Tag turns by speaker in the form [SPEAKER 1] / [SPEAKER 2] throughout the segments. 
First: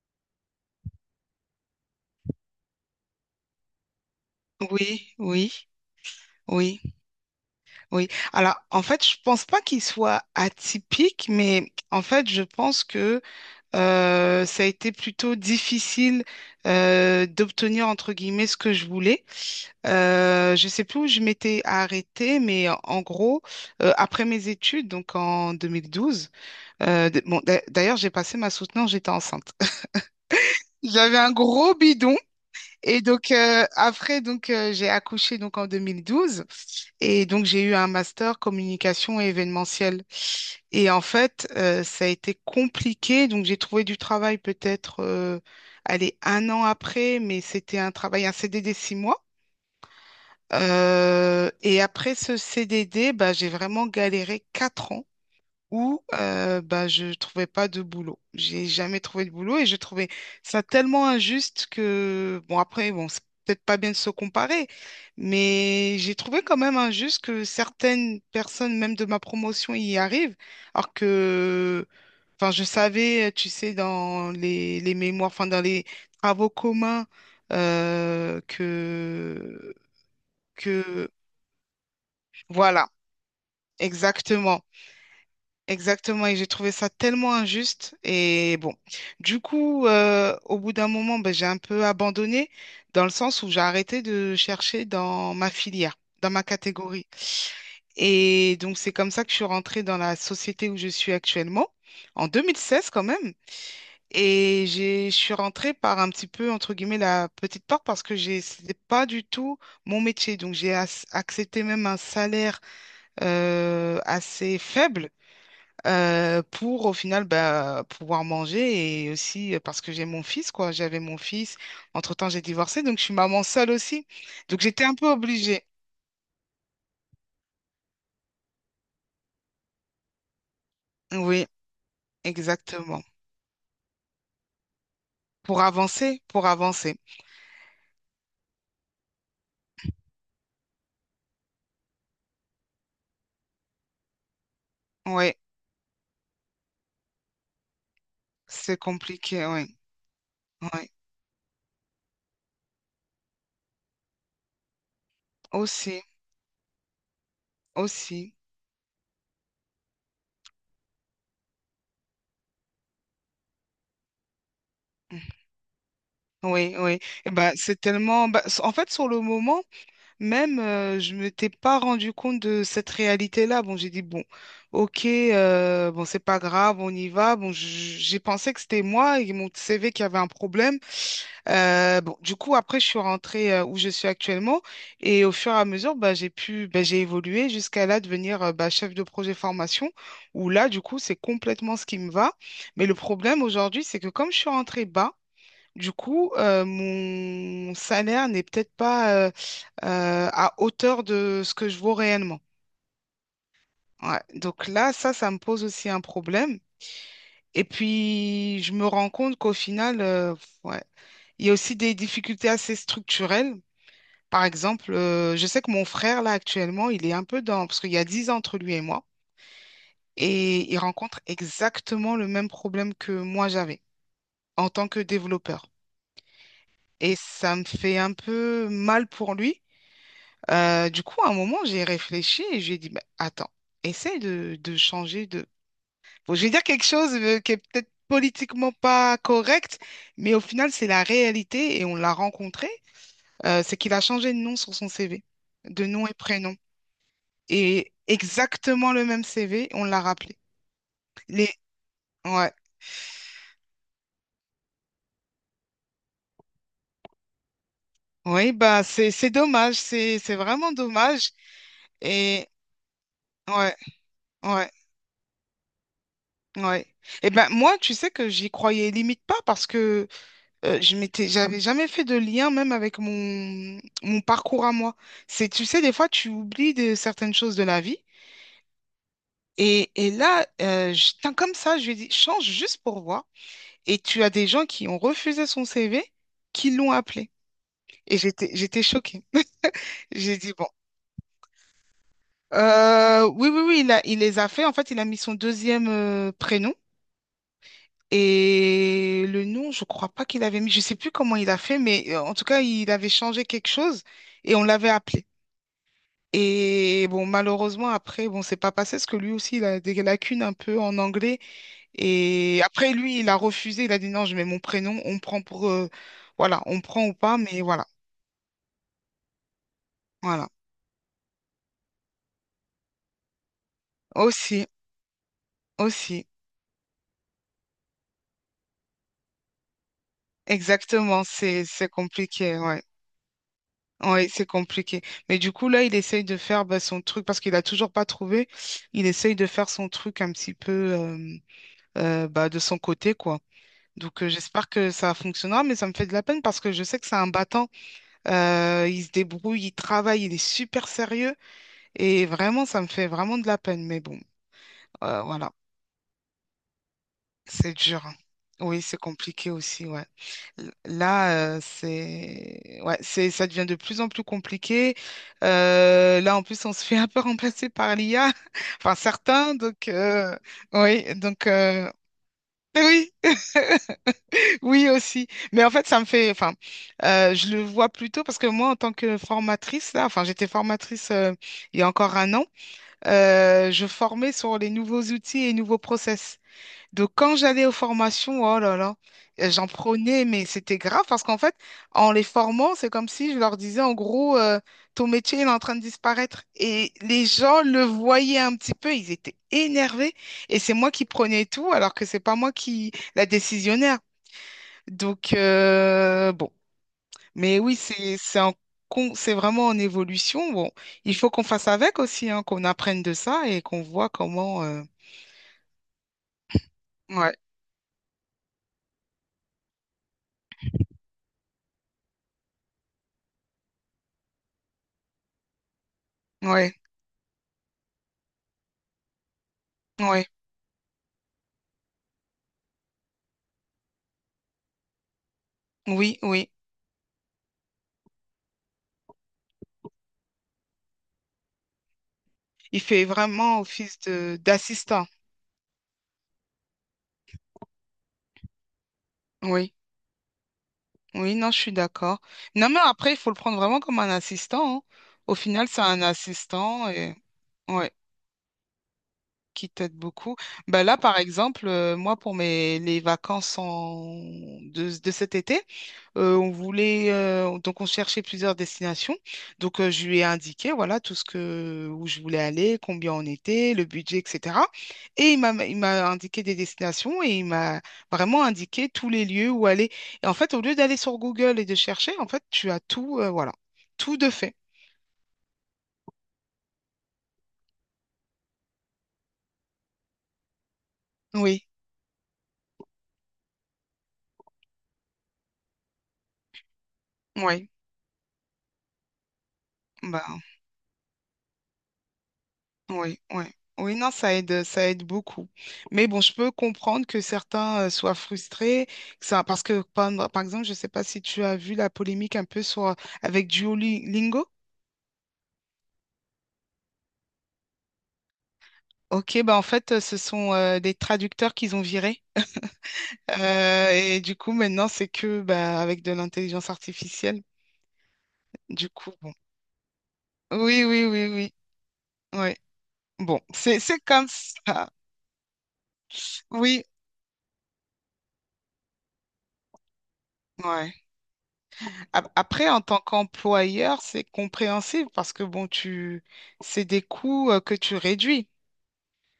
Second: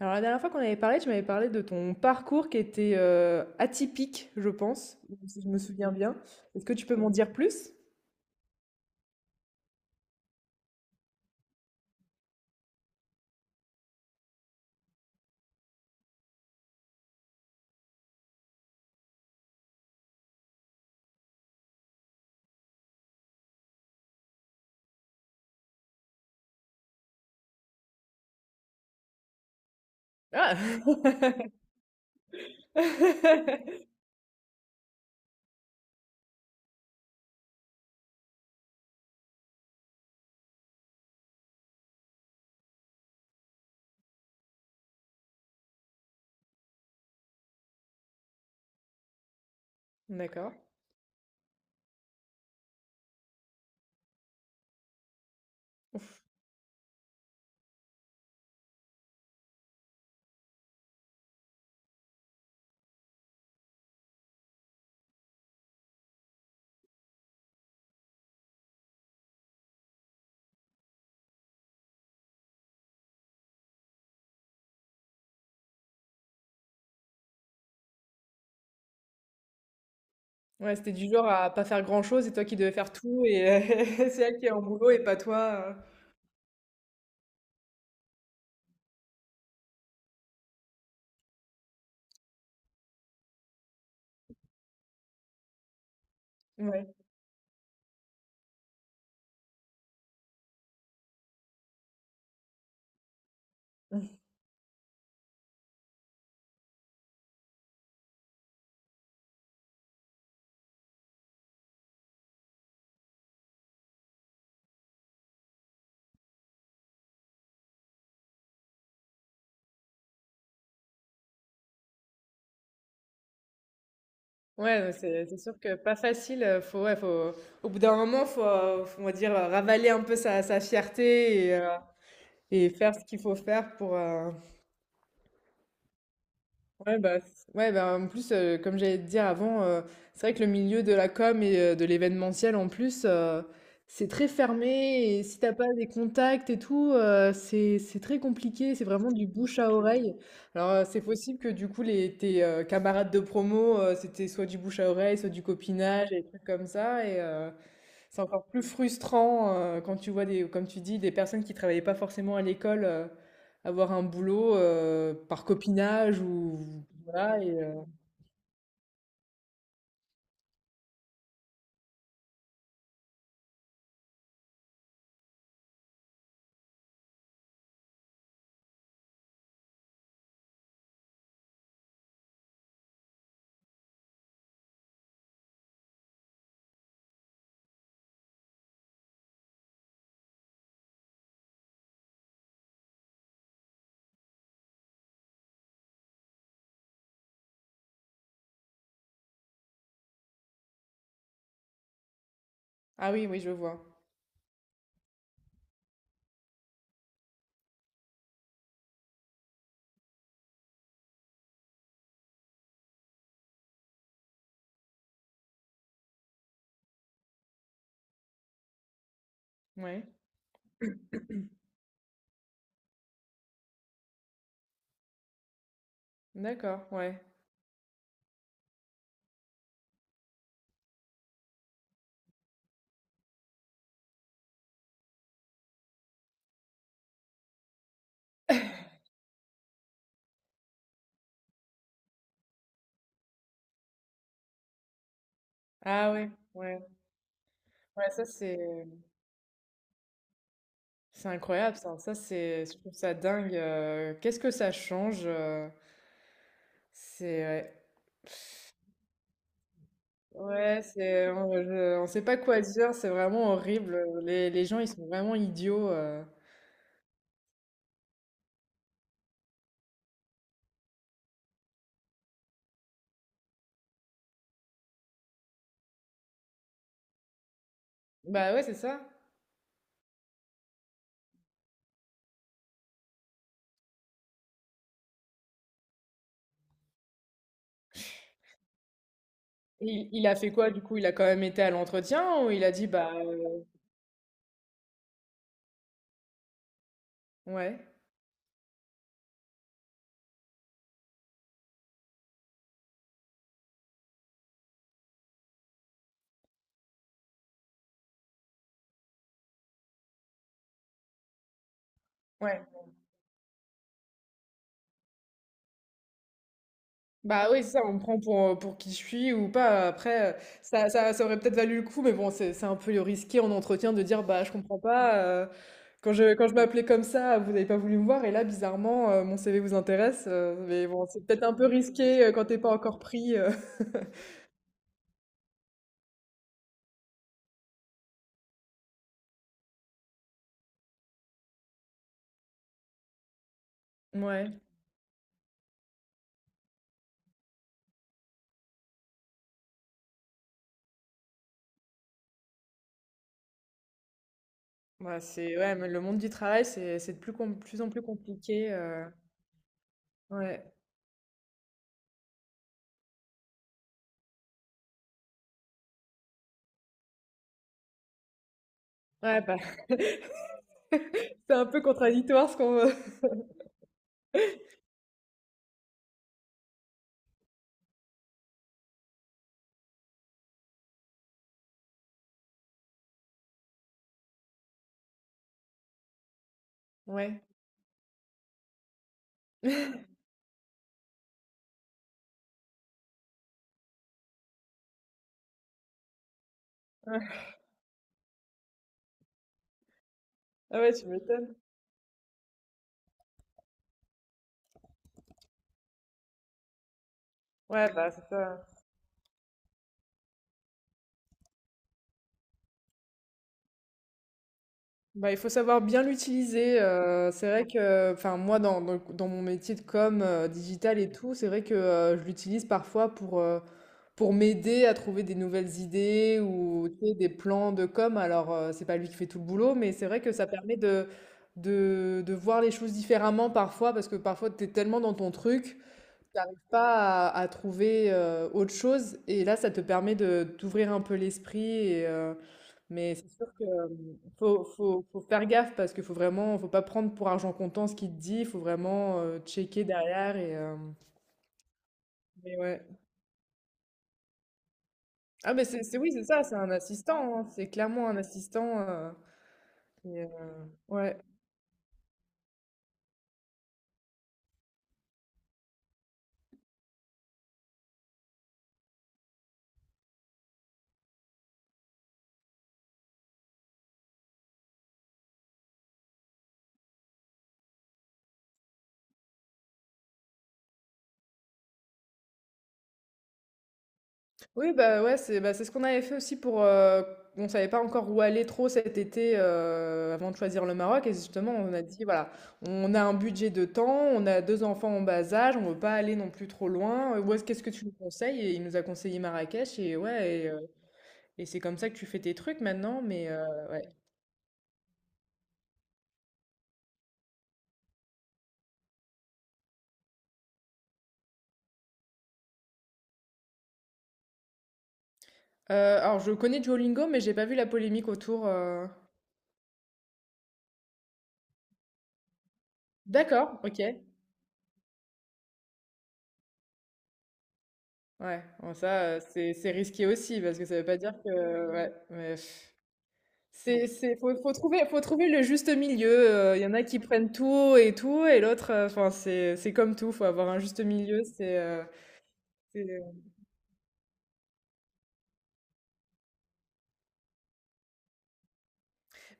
[SPEAKER 1] Alors la dernière fois qu'on avait parlé, tu m'avais parlé de ton parcours qui était atypique, je pense,
[SPEAKER 2] Oui,
[SPEAKER 1] si je
[SPEAKER 2] oui,
[SPEAKER 1] me souviens bien. Est-ce que
[SPEAKER 2] oui,
[SPEAKER 1] tu peux m'en dire plus?
[SPEAKER 2] oui. Alors, en fait, je pense pas qu'il soit atypique, mais en fait, je pense que ça a été plutôt difficile d'obtenir, entre guillemets, ce que je voulais. Je sais plus où je m'étais arrêtée, mais en gros, après mes études, donc en 2012, d'ailleurs, j'ai passé ma soutenance, j'étais enceinte.
[SPEAKER 1] Ah!
[SPEAKER 2] J'avais un gros bidon. Et donc après donc j'ai accouché donc en 2012, et donc j'ai eu un master communication et événementiel. Et en fait, ça a été compliqué. Donc j'ai trouvé du travail peut-être, allez, 1 an après, mais c'était un travail, un CDD 6 mois.
[SPEAKER 1] D'accord.
[SPEAKER 2] Et après ce CDD, bah, j'ai vraiment galéré 4 ans où bah, je trouvais pas de boulot. J'ai jamais trouvé de boulot et je trouvais ça tellement injuste que, bon, après, bon, c'est peut-être pas bien de se comparer, mais j'ai trouvé quand même injuste que certaines personnes, même de ma promotion, y arrivent, alors que, enfin, je savais, tu sais, dans les mémoires, enfin, dans les travaux communs, euh, que,
[SPEAKER 1] Ouais, c'était
[SPEAKER 2] que,
[SPEAKER 1] du genre à pas faire grand-chose et toi qui devais
[SPEAKER 2] voilà,
[SPEAKER 1] faire tout c'est elle qui est
[SPEAKER 2] exactement.
[SPEAKER 1] en boulot et pas toi.
[SPEAKER 2] Exactement, et j'ai trouvé ça tellement injuste. Et bon, du coup, au bout d'un moment, ben, j'ai un peu abandonné dans le sens où j'ai arrêté de chercher dans ma filière, dans ma
[SPEAKER 1] euh. Ouais.
[SPEAKER 2] catégorie. Et donc, c'est comme ça que je suis rentrée dans la société où je suis actuellement, en 2016 quand même. Je suis rentrée par un petit peu, entre guillemets, la petite porte parce que c'était pas du tout mon métier. Donc, j'ai accepté même un salaire assez faible, pour au final, bah, pouvoir manger et aussi, parce que j'ai mon fils, quoi. J'avais mon fils. Entre-temps, j'ai divorcé, donc je suis maman seule aussi. Donc
[SPEAKER 1] Ouais,
[SPEAKER 2] j'étais
[SPEAKER 1] non,
[SPEAKER 2] un peu
[SPEAKER 1] c'est sûr
[SPEAKER 2] obligée.
[SPEAKER 1] que pas facile. Au bout d'un moment, on va dire, ravaler un peu sa
[SPEAKER 2] Oui,
[SPEAKER 1] fierté et et faire
[SPEAKER 2] exactement.
[SPEAKER 1] ce qu'il faut faire pour.
[SPEAKER 2] Pour avancer, pour avancer.
[SPEAKER 1] Ouais, bah, en plus, comme j'allais te dire avant, c'est vrai que le milieu de la com et de l'événementiel, en plus, c'est très fermé. Et
[SPEAKER 2] Oui,
[SPEAKER 1] si t'as pas des contacts et tout, c'est très compliqué.
[SPEAKER 2] c'est
[SPEAKER 1] C'est vraiment du
[SPEAKER 2] compliqué,
[SPEAKER 1] bouche à
[SPEAKER 2] oui.
[SPEAKER 1] oreille. Alors,
[SPEAKER 2] Oui,
[SPEAKER 1] c'est possible que du coup, tes camarades de promo, c'était soit du bouche à oreille, soit du
[SPEAKER 2] aussi,
[SPEAKER 1] copinage, et des trucs comme ça. C'est
[SPEAKER 2] aussi.
[SPEAKER 1] encore plus frustrant quand tu vois des, comme tu dis, des personnes qui travaillaient pas forcément à l'école avoir un boulot par copinage
[SPEAKER 2] Oui,
[SPEAKER 1] ou
[SPEAKER 2] oui. Et
[SPEAKER 1] voilà.
[SPEAKER 2] ben, c'est tellement, bah, en fait, sur le moment. Même, je ne m'étais pas rendu compte de cette réalité-là. Bon, j'ai dit, bon, ok, bon, c'est pas grave, on y va. Bon, j'ai pensé que c'était moi et mon CV qui avait un problème. Bon, du coup, après, je suis rentrée où je suis actuellement, et au fur et à mesure, bah, j'ai pu, bah, j'ai évolué jusqu'à là devenir bah, chef de projet formation, où là, du coup, c'est complètement ce qui me va. Mais le problème aujourd'hui, c'est que comme je suis rentrée bas, du coup, mon salaire n'est peut-être pas à hauteur de ce que je vaux réellement.
[SPEAKER 1] Ah oui, oui, je vois.
[SPEAKER 2] Ouais. Donc là, ça me pose aussi un problème. Et puis, je me rends compte qu'au final, ouais, il y a aussi des difficultés assez structurelles. Par exemple, je sais que mon frère, là, actuellement, il est un peu dans... Parce qu'il y a 10 ans entre lui et moi,
[SPEAKER 1] Ouais.
[SPEAKER 2] et il rencontre exactement le même problème que moi j'avais en tant que développeur.
[SPEAKER 1] D'accord.
[SPEAKER 2] Et
[SPEAKER 1] Ouais.
[SPEAKER 2] ça me fait un peu mal pour lui. Du coup, à un moment, j'ai réfléchi et j'ai dit, bah, attends, essaye de changer de... Bon, je vais dire quelque chose, qui est peut-être politiquement pas correct, mais au final, c'est la réalité et on l'a rencontré. C'est qu'il a changé de nom sur son CV, de nom
[SPEAKER 1] Ah
[SPEAKER 2] et
[SPEAKER 1] ouais.
[SPEAKER 2] prénom.
[SPEAKER 1] Ouais.
[SPEAKER 2] Et
[SPEAKER 1] Ouais,
[SPEAKER 2] exactement le même CV, on l'a rappelé.
[SPEAKER 1] c'est
[SPEAKER 2] Les...
[SPEAKER 1] incroyable ça.
[SPEAKER 2] Ouais.
[SPEAKER 1] Je trouve ça dingue. Qu'est-ce que ça change? C'est ouais.
[SPEAKER 2] Oui, bah, c'est dommage. C'est vraiment
[SPEAKER 1] Ouais,
[SPEAKER 2] dommage.
[SPEAKER 1] on sait pas
[SPEAKER 2] Et
[SPEAKER 1] quoi dire, c'est vraiment
[SPEAKER 2] ouais,
[SPEAKER 1] horrible. Les
[SPEAKER 2] ouais,
[SPEAKER 1] gens, ils sont vraiment idiots.
[SPEAKER 2] ouais. Et ben moi, tu sais que j'y croyais limite pas parce que j'avais jamais fait de lien même avec mon parcours à moi. C'est, tu sais, des fois, tu oublies de certaines choses de la vie.
[SPEAKER 1] Bah ouais, c'est ça.
[SPEAKER 2] Et là, tiens, comme ça, je lui ai dit, change juste pour voir. Et tu as des gens qui ont refusé son CV, qui l'ont appelé. Et j'étais choquée.
[SPEAKER 1] Il
[SPEAKER 2] J'ai
[SPEAKER 1] a
[SPEAKER 2] dit,
[SPEAKER 1] fait
[SPEAKER 2] bon,
[SPEAKER 1] quoi du coup? Il a quand même été à l'entretien ou il a dit
[SPEAKER 2] oui, oui, oui, il les a fait. En fait, il a mis son deuxième prénom.
[SPEAKER 1] ouais,
[SPEAKER 2] Et le nom, je crois pas qu'il avait mis, je sais plus comment il a fait, mais en tout cas, il avait changé quelque chose et on l'avait appelé. Et bon, malheureusement, après, bon, c'est pas passé parce que lui aussi, il a des lacunes un peu en anglais. Et
[SPEAKER 1] ouais.
[SPEAKER 2] après, lui, il a refusé. Il a dit non, je mets mon prénom, on prend pour, voilà, on prend ou pas,
[SPEAKER 1] Bah
[SPEAKER 2] mais
[SPEAKER 1] oui, c'est ça,
[SPEAKER 2] voilà.
[SPEAKER 1] on me prend pour qui je suis ou pas. Après,
[SPEAKER 2] Voilà.
[SPEAKER 1] ça aurait peut-être valu le coup, mais bon, c'est un peu risqué en entretien de dire bah je
[SPEAKER 2] Aussi,
[SPEAKER 1] comprends pas. Quand
[SPEAKER 2] aussi.
[SPEAKER 1] quand je m'appelais comme ça, vous n'avez pas voulu me voir, et là, bizarrement, mon CV vous intéresse. Mais bon,
[SPEAKER 2] Exactement,
[SPEAKER 1] c'est peut-être un
[SPEAKER 2] c'est
[SPEAKER 1] peu
[SPEAKER 2] c'est
[SPEAKER 1] risqué quand
[SPEAKER 2] compliqué,
[SPEAKER 1] t'es pas
[SPEAKER 2] ouais.
[SPEAKER 1] encore pris.
[SPEAKER 2] Ouais, c'est compliqué. Mais du coup, là, il essaye de faire, bah, son truc parce qu'il a toujours pas trouvé. Il essaye de faire son truc un petit peu, bah, de son côté, quoi. Donc,
[SPEAKER 1] Ouais,
[SPEAKER 2] j'espère que ça fonctionnera, mais ça me fait de la peine parce que je sais que c'est un battant. Il se débrouille, il travaille, il est super sérieux. Et vraiment, ça me fait vraiment de la peine. Mais bon,
[SPEAKER 1] ouais,
[SPEAKER 2] voilà,
[SPEAKER 1] mais le monde du travail, c'est
[SPEAKER 2] c'est
[SPEAKER 1] plus en plus
[SPEAKER 2] dur, hein.
[SPEAKER 1] compliqué.
[SPEAKER 2] Oui, c'est
[SPEAKER 1] euh,
[SPEAKER 2] compliqué aussi, ouais.
[SPEAKER 1] Ouais,
[SPEAKER 2] Là, ouais, ça devient de plus en plus compliqué. Là, en plus, on se fait un peu remplacer par l'IA, enfin
[SPEAKER 1] ouais,
[SPEAKER 2] certains.
[SPEAKER 1] bah,
[SPEAKER 2] Donc, oui, donc,
[SPEAKER 1] c'est un peu contradictoire ce qu'on
[SPEAKER 2] oui. Oui aussi, mais en fait ça me fait, enfin, je le vois plutôt parce que moi en tant que formatrice là, enfin j'étais formatrice, il y a encore 1 an, je formais sur les nouveaux outils et les nouveaux process. Donc quand
[SPEAKER 1] Ouais.
[SPEAKER 2] j'allais aux formations, oh là là, j'en prenais, mais c'était grave parce qu'en fait en les formant, c'est comme si je leur disais en gros, ton métier il est en train de disparaître, et les gens le voyaient un petit peu, ils étaient énervés, et c'est
[SPEAKER 1] Ah
[SPEAKER 2] moi
[SPEAKER 1] ouais,
[SPEAKER 2] qui
[SPEAKER 1] tu
[SPEAKER 2] prenais
[SPEAKER 1] m'étonnes.
[SPEAKER 2] tout alors que c'est pas moi qui la décisionnaire. Donc, bon. Mais oui,
[SPEAKER 1] Ouais, bah,
[SPEAKER 2] c'est,
[SPEAKER 1] c'est
[SPEAKER 2] c'est en
[SPEAKER 1] ça.
[SPEAKER 2] con- c'est vraiment en évolution. Bon, il faut qu'on fasse avec aussi, hein, qu'on apprenne de ça et qu'on voit comment.
[SPEAKER 1] Bah, il faut savoir bien l'utiliser.
[SPEAKER 2] Ouais,
[SPEAKER 1] C'est vrai que, enfin, moi, dans mon métier de com, digital et tout, c'est vrai que je l'utilise parfois pour pour m'aider à trouver des nouvelles idées
[SPEAKER 2] ouais,
[SPEAKER 1] ou tu sais, des plans de com. Alors, c'est pas lui qui fait tout le boulot, mais c'est vrai
[SPEAKER 2] ouais.
[SPEAKER 1] que ça permet de voir les choses différemment parfois parce que parfois, t'es tellement dans ton truc.
[SPEAKER 2] Oui, oui.
[SPEAKER 1] J'arrive pas à trouver autre chose et là ça te permet de d'ouvrir un peu l'esprit.
[SPEAKER 2] Il fait
[SPEAKER 1] Mais c'est sûr
[SPEAKER 2] vraiment
[SPEAKER 1] que
[SPEAKER 2] office de d'assistant.
[SPEAKER 1] faut faire gaffe parce qu'il faut vraiment faut pas prendre pour argent comptant ce qu'il te dit, il faut vraiment
[SPEAKER 2] Oui,
[SPEAKER 1] checker derrière.
[SPEAKER 2] oui, non, je suis d'accord.
[SPEAKER 1] Mais
[SPEAKER 2] Non, mais
[SPEAKER 1] ouais.
[SPEAKER 2] après, il faut le prendre vraiment comme un assistant, hein. Au
[SPEAKER 1] Ah mais
[SPEAKER 2] final, c'est un
[SPEAKER 1] oui, c'est ça, c'est un
[SPEAKER 2] assistant et
[SPEAKER 1] assistant, hein, c'est
[SPEAKER 2] ouais,
[SPEAKER 1] clairement un assistant
[SPEAKER 2] qui t'aide
[SPEAKER 1] et,
[SPEAKER 2] beaucoup.
[SPEAKER 1] euh,
[SPEAKER 2] Ben là,
[SPEAKER 1] ouais.
[SPEAKER 2] par exemple, moi, pour mes les vacances en... de cet été. On voulait, donc on cherchait plusieurs destinations. Donc, je lui ai indiqué voilà tout ce que où je voulais aller, combien on était, le budget, etc. Et il m'a indiqué des destinations, et il m'a vraiment indiqué tous les lieux où aller. Et en fait, au lieu d'aller sur Google et de chercher, en fait, tu as tout, voilà, tout de fait.
[SPEAKER 1] Oui, bah, ouais, c'est bah, c'est ce qu'on avait fait aussi pour. On savait pas encore où aller trop cet été avant de choisir le Maroc. Et justement,
[SPEAKER 2] Oui,
[SPEAKER 1] on a dit, voilà, on a un budget de temps, on a deux enfants en bas âge, on veut pas aller non plus trop loin. Qu'est-ce
[SPEAKER 2] oui.
[SPEAKER 1] que tu nous conseilles? Et il nous a conseillé Marrakech. Et ouais, et c'est comme ça que tu fais tes trucs maintenant.
[SPEAKER 2] Oui, oui.
[SPEAKER 1] Ouais.
[SPEAKER 2] Oui, non, ça aide beaucoup. Mais bon, je peux comprendre que certains, soient frustrés, que ça, parce que, par exemple, je ne sais pas si tu as vu la polémique un peu sur, avec Duolingo.
[SPEAKER 1] Alors, je connais Duolingo, mais j'ai pas vu la polémique autour.
[SPEAKER 2] Ok, bah en fait, ce sont, des traducteurs qu'ils ont virés.
[SPEAKER 1] D'accord, ok.
[SPEAKER 2] Et du coup, maintenant, c'est que, bah, avec de l'intelligence artificielle.
[SPEAKER 1] Ouais, bon,
[SPEAKER 2] Du
[SPEAKER 1] ça,
[SPEAKER 2] coup, bon.
[SPEAKER 1] c'est risqué aussi, parce que ça
[SPEAKER 2] Oui,
[SPEAKER 1] veut pas
[SPEAKER 2] oui,
[SPEAKER 1] dire
[SPEAKER 2] oui, oui.
[SPEAKER 1] que. Ouais, mais.
[SPEAKER 2] Ouais. Bon, c'est c'est
[SPEAKER 1] C'est
[SPEAKER 2] comme
[SPEAKER 1] faut
[SPEAKER 2] ça.
[SPEAKER 1] faut trouver le juste milieu, il y en a
[SPEAKER 2] Oui,
[SPEAKER 1] qui prennent tout et tout et l'autre, enfin c'est comme tout, faut avoir un juste
[SPEAKER 2] ouais.
[SPEAKER 1] milieu,
[SPEAKER 2] Après, en
[SPEAKER 1] c'est,
[SPEAKER 2] tant
[SPEAKER 1] euh,
[SPEAKER 2] qu'employeur, c'est compréhensible parce que, bon, c'est des coûts, que tu réduis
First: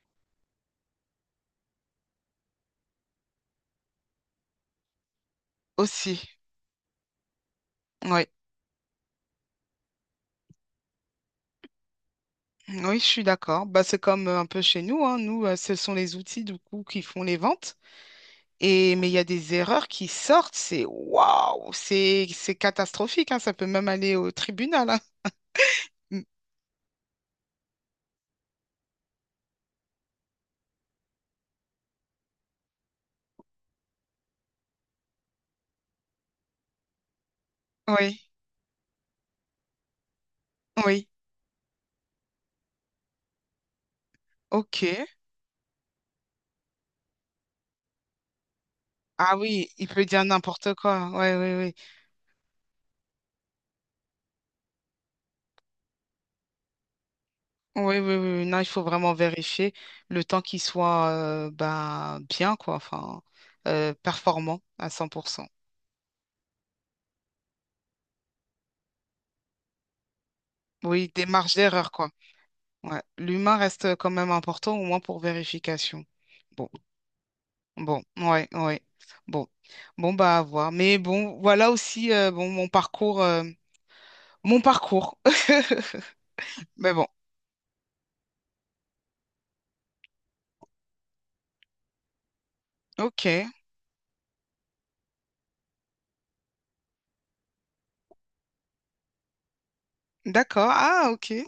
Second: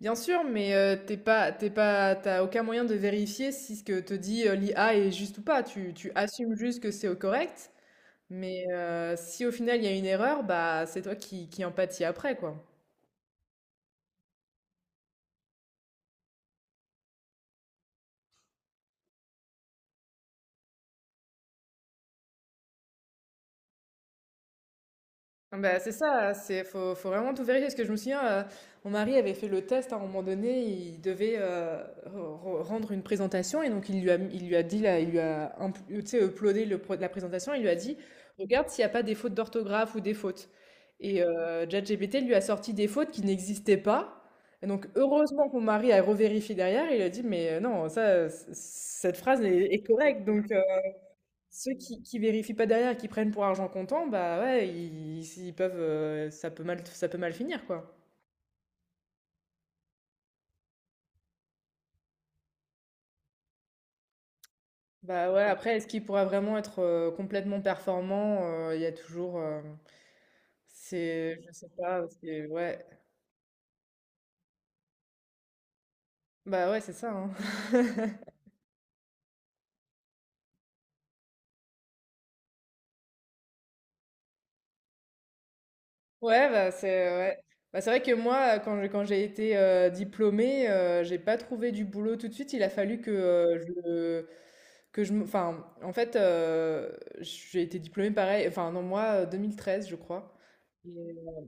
[SPEAKER 1] bien sûr, mais, tu pas t'es pas, t'as aucun moyen de vérifier si ce que te dit, l'IA est juste ou pas. Tu
[SPEAKER 2] aussi.
[SPEAKER 1] assumes juste que c'est, correct,
[SPEAKER 2] Oui,
[SPEAKER 1] mais, si au final il y a une erreur, bah, c'est toi qui en pâtis après, quoi.
[SPEAKER 2] oui, je suis d'accord. Bah, c'est comme, un peu chez nous, hein. Nous, ce sont les outils du coup qui font les ventes. Et mais il y a des erreurs qui sortent. C'est waouh, c'est catastrophique, hein. Ça peut même aller au tribunal, hein.
[SPEAKER 1] Bah, c'est
[SPEAKER 2] Mm.
[SPEAKER 1] ça, c'est faut, faut vraiment tout vérifier. Parce que je me souviens, mon mari avait fait le test hein, à un moment donné, il devait rendre une présentation et donc il lui a dit, là, il lui a tu sais, uploadé le la présentation, il lui a dit,
[SPEAKER 2] Oui,
[SPEAKER 1] regarde s'il n'y a pas des fautes d'orthographe ou des fautes.
[SPEAKER 2] oui,
[SPEAKER 1] Et ChatGPT lui a sorti des fautes qui n'existaient pas. Et donc
[SPEAKER 2] ok.
[SPEAKER 1] heureusement que mon mari a revérifié derrière, il a dit, mais non, ça, cette
[SPEAKER 2] Ah
[SPEAKER 1] phrase
[SPEAKER 2] oui,
[SPEAKER 1] est
[SPEAKER 2] il peut dire
[SPEAKER 1] correcte. Donc,
[SPEAKER 2] n'importe quoi. Oui,
[SPEAKER 1] ceux
[SPEAKER 2] oui,
[SPEAKER 1] qui vérifient pas derrière et qui prennent pour argent comptant, bah ouais, ils peuvent, ça peut mal finir quoi.
[SPEAKER 2] oui, oui, oui, oui. Non, il faut vraiment vérifier le temps qu'il soit, ben, bien, quoi, enfin, performant à
[SPEAKER 1] Bah ouais,
[SPEAKER 2] 100%.
[SPEAKER 1] après, est-ce qu'il pourra vraiment être complètement performant? Il y a toujours,
[SPEAKER 2] Oui, des
[SPEAKER 1] je
[SPEAKER 2] marges
[SPEAKER 1] sais
[SPEAKER 2] d'erreur,
[SPEAKER 1] pas,
[SPEAKER 2] quoi.
[SPEAKER 1] ouais,
[SPEAKER 2] Ouais. L'humain reste, quand même important, au moins pour vérification. Bon,
[SPEAKER 1] bah ouais, c'est ça. Hein.
[SPEAKER 2] bon, ouais, ouais. Bon, bon, bah, à voir. Mais bon, voilà aussi, bon, mon parcours. Mon parcours. Mais bon,
[SPEAKER 1] Ouais. Bah, c'est vrai que moi, quand j'ai été diplômée, j'ai pas trouvé du boulot tout de suite. Il a fallu que
[SPEAKER 2] ok,
[SPEAKER 1] je que je enfin en fait j'ai été diplômée pareil enfin non moi 2013 je crois.
[SPEAKER 2] d'accord.
[SPEAKER 1] Et,
[SPEAKER 2] Ah, ok.
[SPEAKER 1] euh,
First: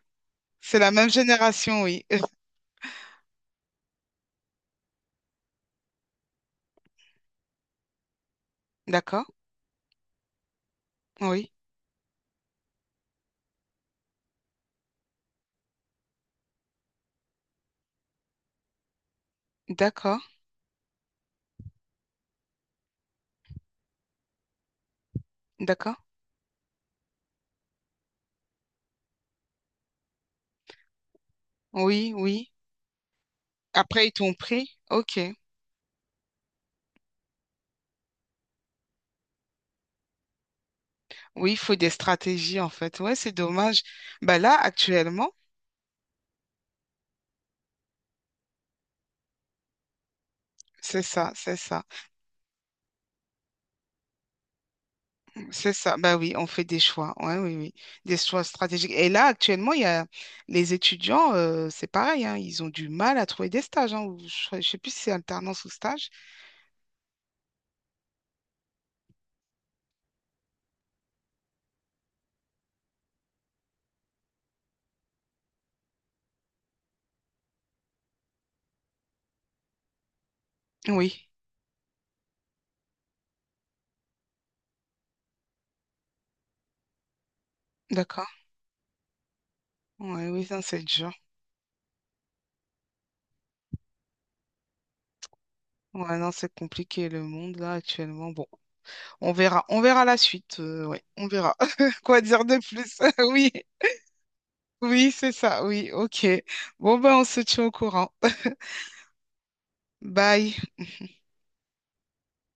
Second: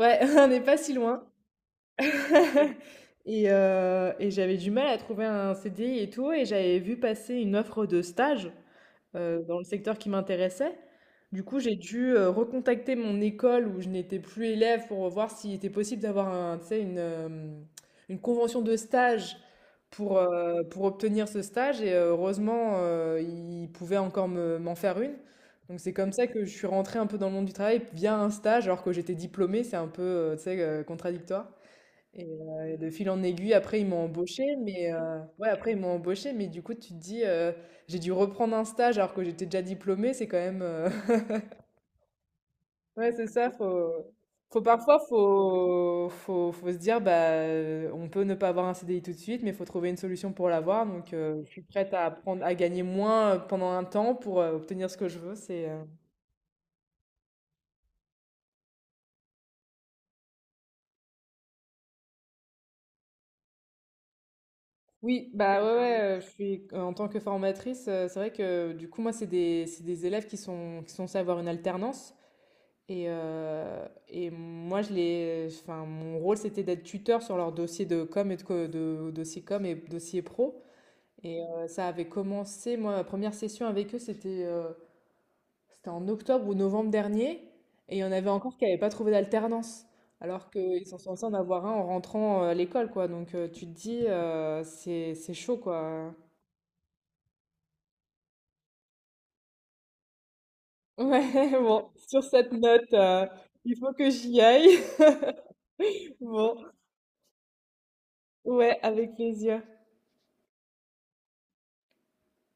[SPEAKER 1] ouais, on n'est pas
[SPEAKER 2] C'est la
[SPEAKER 1] si
[SPEAKER 2] même
[SPEAKER 1] loin
[SPEAKER 2] génération, oui.
[SPEAKER 1] et j'avais du mal à trouver un CDI et tout et j'avais vu passer une offre de stage
[SPEAKER 2] D'accord,
[SPEAKER 1] dans le secteur qui m'intéressait. Du
[SPEAKER 2] oui,
[SPEAKER 1] coup, j'ai dû, recontacter mon école où je n'étais plus élève pour voir s'il était possible d'avoir un tu sais, une convention de stage
[SPEAKER 2] d'accord,
[SPEAKER 1] pour obtenir ce stage et heureusement, ils pouvaient encore me m'en faire une. Donc c'est
[SPEAKER 2] d'accord.
[SPEAKER 1] comme ça que je suis rentrée un peu dans le monde du travail via un stage alors que j'étais diplômée, c'est un peu, tu sais, contradictoire.
[SPEAKER 2] Oui, oui.
[SPEAKER 1] Et de fil en aiguille, après, ils m'ont
[SPEAKER 2] Après, ils t'ont
[SPEAKER 1] embauché
[SPEAKER 2] pris? Ok.
[SPEAKER 1] ouais, après, ils m'ont embauché mais du coup, tu te dis, j'ai dû reprendre un stage alors que j'étais déjà diplômée, c'est quand même,
[SPEAKER 2] Oui, il faut des stratégies en fait.
[SPEAKER 1] ouais,
[SPEAKER 2] Ouais,
[SPEAKER 1] c'est
[SPEAKER 2] c'est
[SPEAKER 1] ça,
[SPEAKER 2] dommage.
[SPEAKER 1] faut
[SPEAKER 2] Bah là,
[SPEAKER 1] faut parfois,
[SPEAKER 2] actuellement,
[SPEAKER 1] faut se dire, bah, on peut ne pas avoir un CDI tout de suite, mais il faut trouver une solution pour l'avoir,
[SPEAKER 2] c'est
[SPEAKER 1] donc
[SPEAKER 2] ça,
[SPEAKER 1] je
[SPEAKER 2] c'est
[SPEAKER 1] suis
[SPEAKER 2] ça,
[SPEAKER 1] prête à apprendre à gagner moins, pendant un temps pour, obtenir ce que je veux, c'est,
[SPEAKER 2] c'est
[SPEAKER 1] heu
[SPEAKER 2] ça. Bah oui, on fait des choix. Ouais, oui, oui, des choix stratégiques. Et là, actuellement, il y a les étudiants, c'est pareil, hein, ils ont du mal à trouver des stages, hein, ou je ne sais plus si c'est
[SPEAKER 1] Oui, bah,
[SPEAKER 2] alternance ou
[SPEAKER 1] ouais,
[SPEAKER 2] stage.
[SPEAKER 1] ouais, je suis en tant que formatrice, c'est vrai que, du coup, moi, c'est des élèves qui sont censés avoir une alternance. Et moi, enfin, mon rôle, c'était d'être tuteur sur leur dossier de com et de dossier com et dossier pro.
[SPEAKER 2] Oui,
[SPEAKER 1] Et ça avait commencé, moi, ma première session avec eux, c'était en octobre ou novembre dernier. Et il y en
[SPEAKER 2] d'accord.
[SPEAKER 1] avait encore qui n'avaient pas trouvé d'alternance.
[SPEAKER 2] Ouais, oui,
[SPEAKER 1] Alors
[SPEAKER 2] ça, c'est
[SPEAKER 1] qu'ils sont
[SPEAKER 2] dur.
[SPEAKER 1] censés en avoir un en rentrant à l'école, quoi. Donc tu te dis, c'est chaud, quoi.
[SPEAKER 2] Ouais, non, c'est compliqué le monde là actuellement. Bon, on verra la suite. Ouais, on
[SPEAKER 1] Ouais,
[SPEAKER 2] verra.
[SPEAKER 1] bon,
[SPEAKER 2] Quoi
[SPEAKER 1] sur
[SPEAKER 2] dire
[SPEAKER 1] cette
[SPEAKER 2] de
[SPEAKER 1] note,
[SPEAKER 2] plus?
[SPEAKER 1] euh,
[SPEAKER 2] Oui.
[SPEAKER 1] il faut que j'y aille.
[SPEAKER 2] Oui, c'est ça. Oui, ok.
[SPEAKER 1] Bon,
[SPEAKER 2] Bon, ben, on se tient au courant.
[SPEAKER 1] ouais, avec plaisir.
[SPEAKER 2] Bye.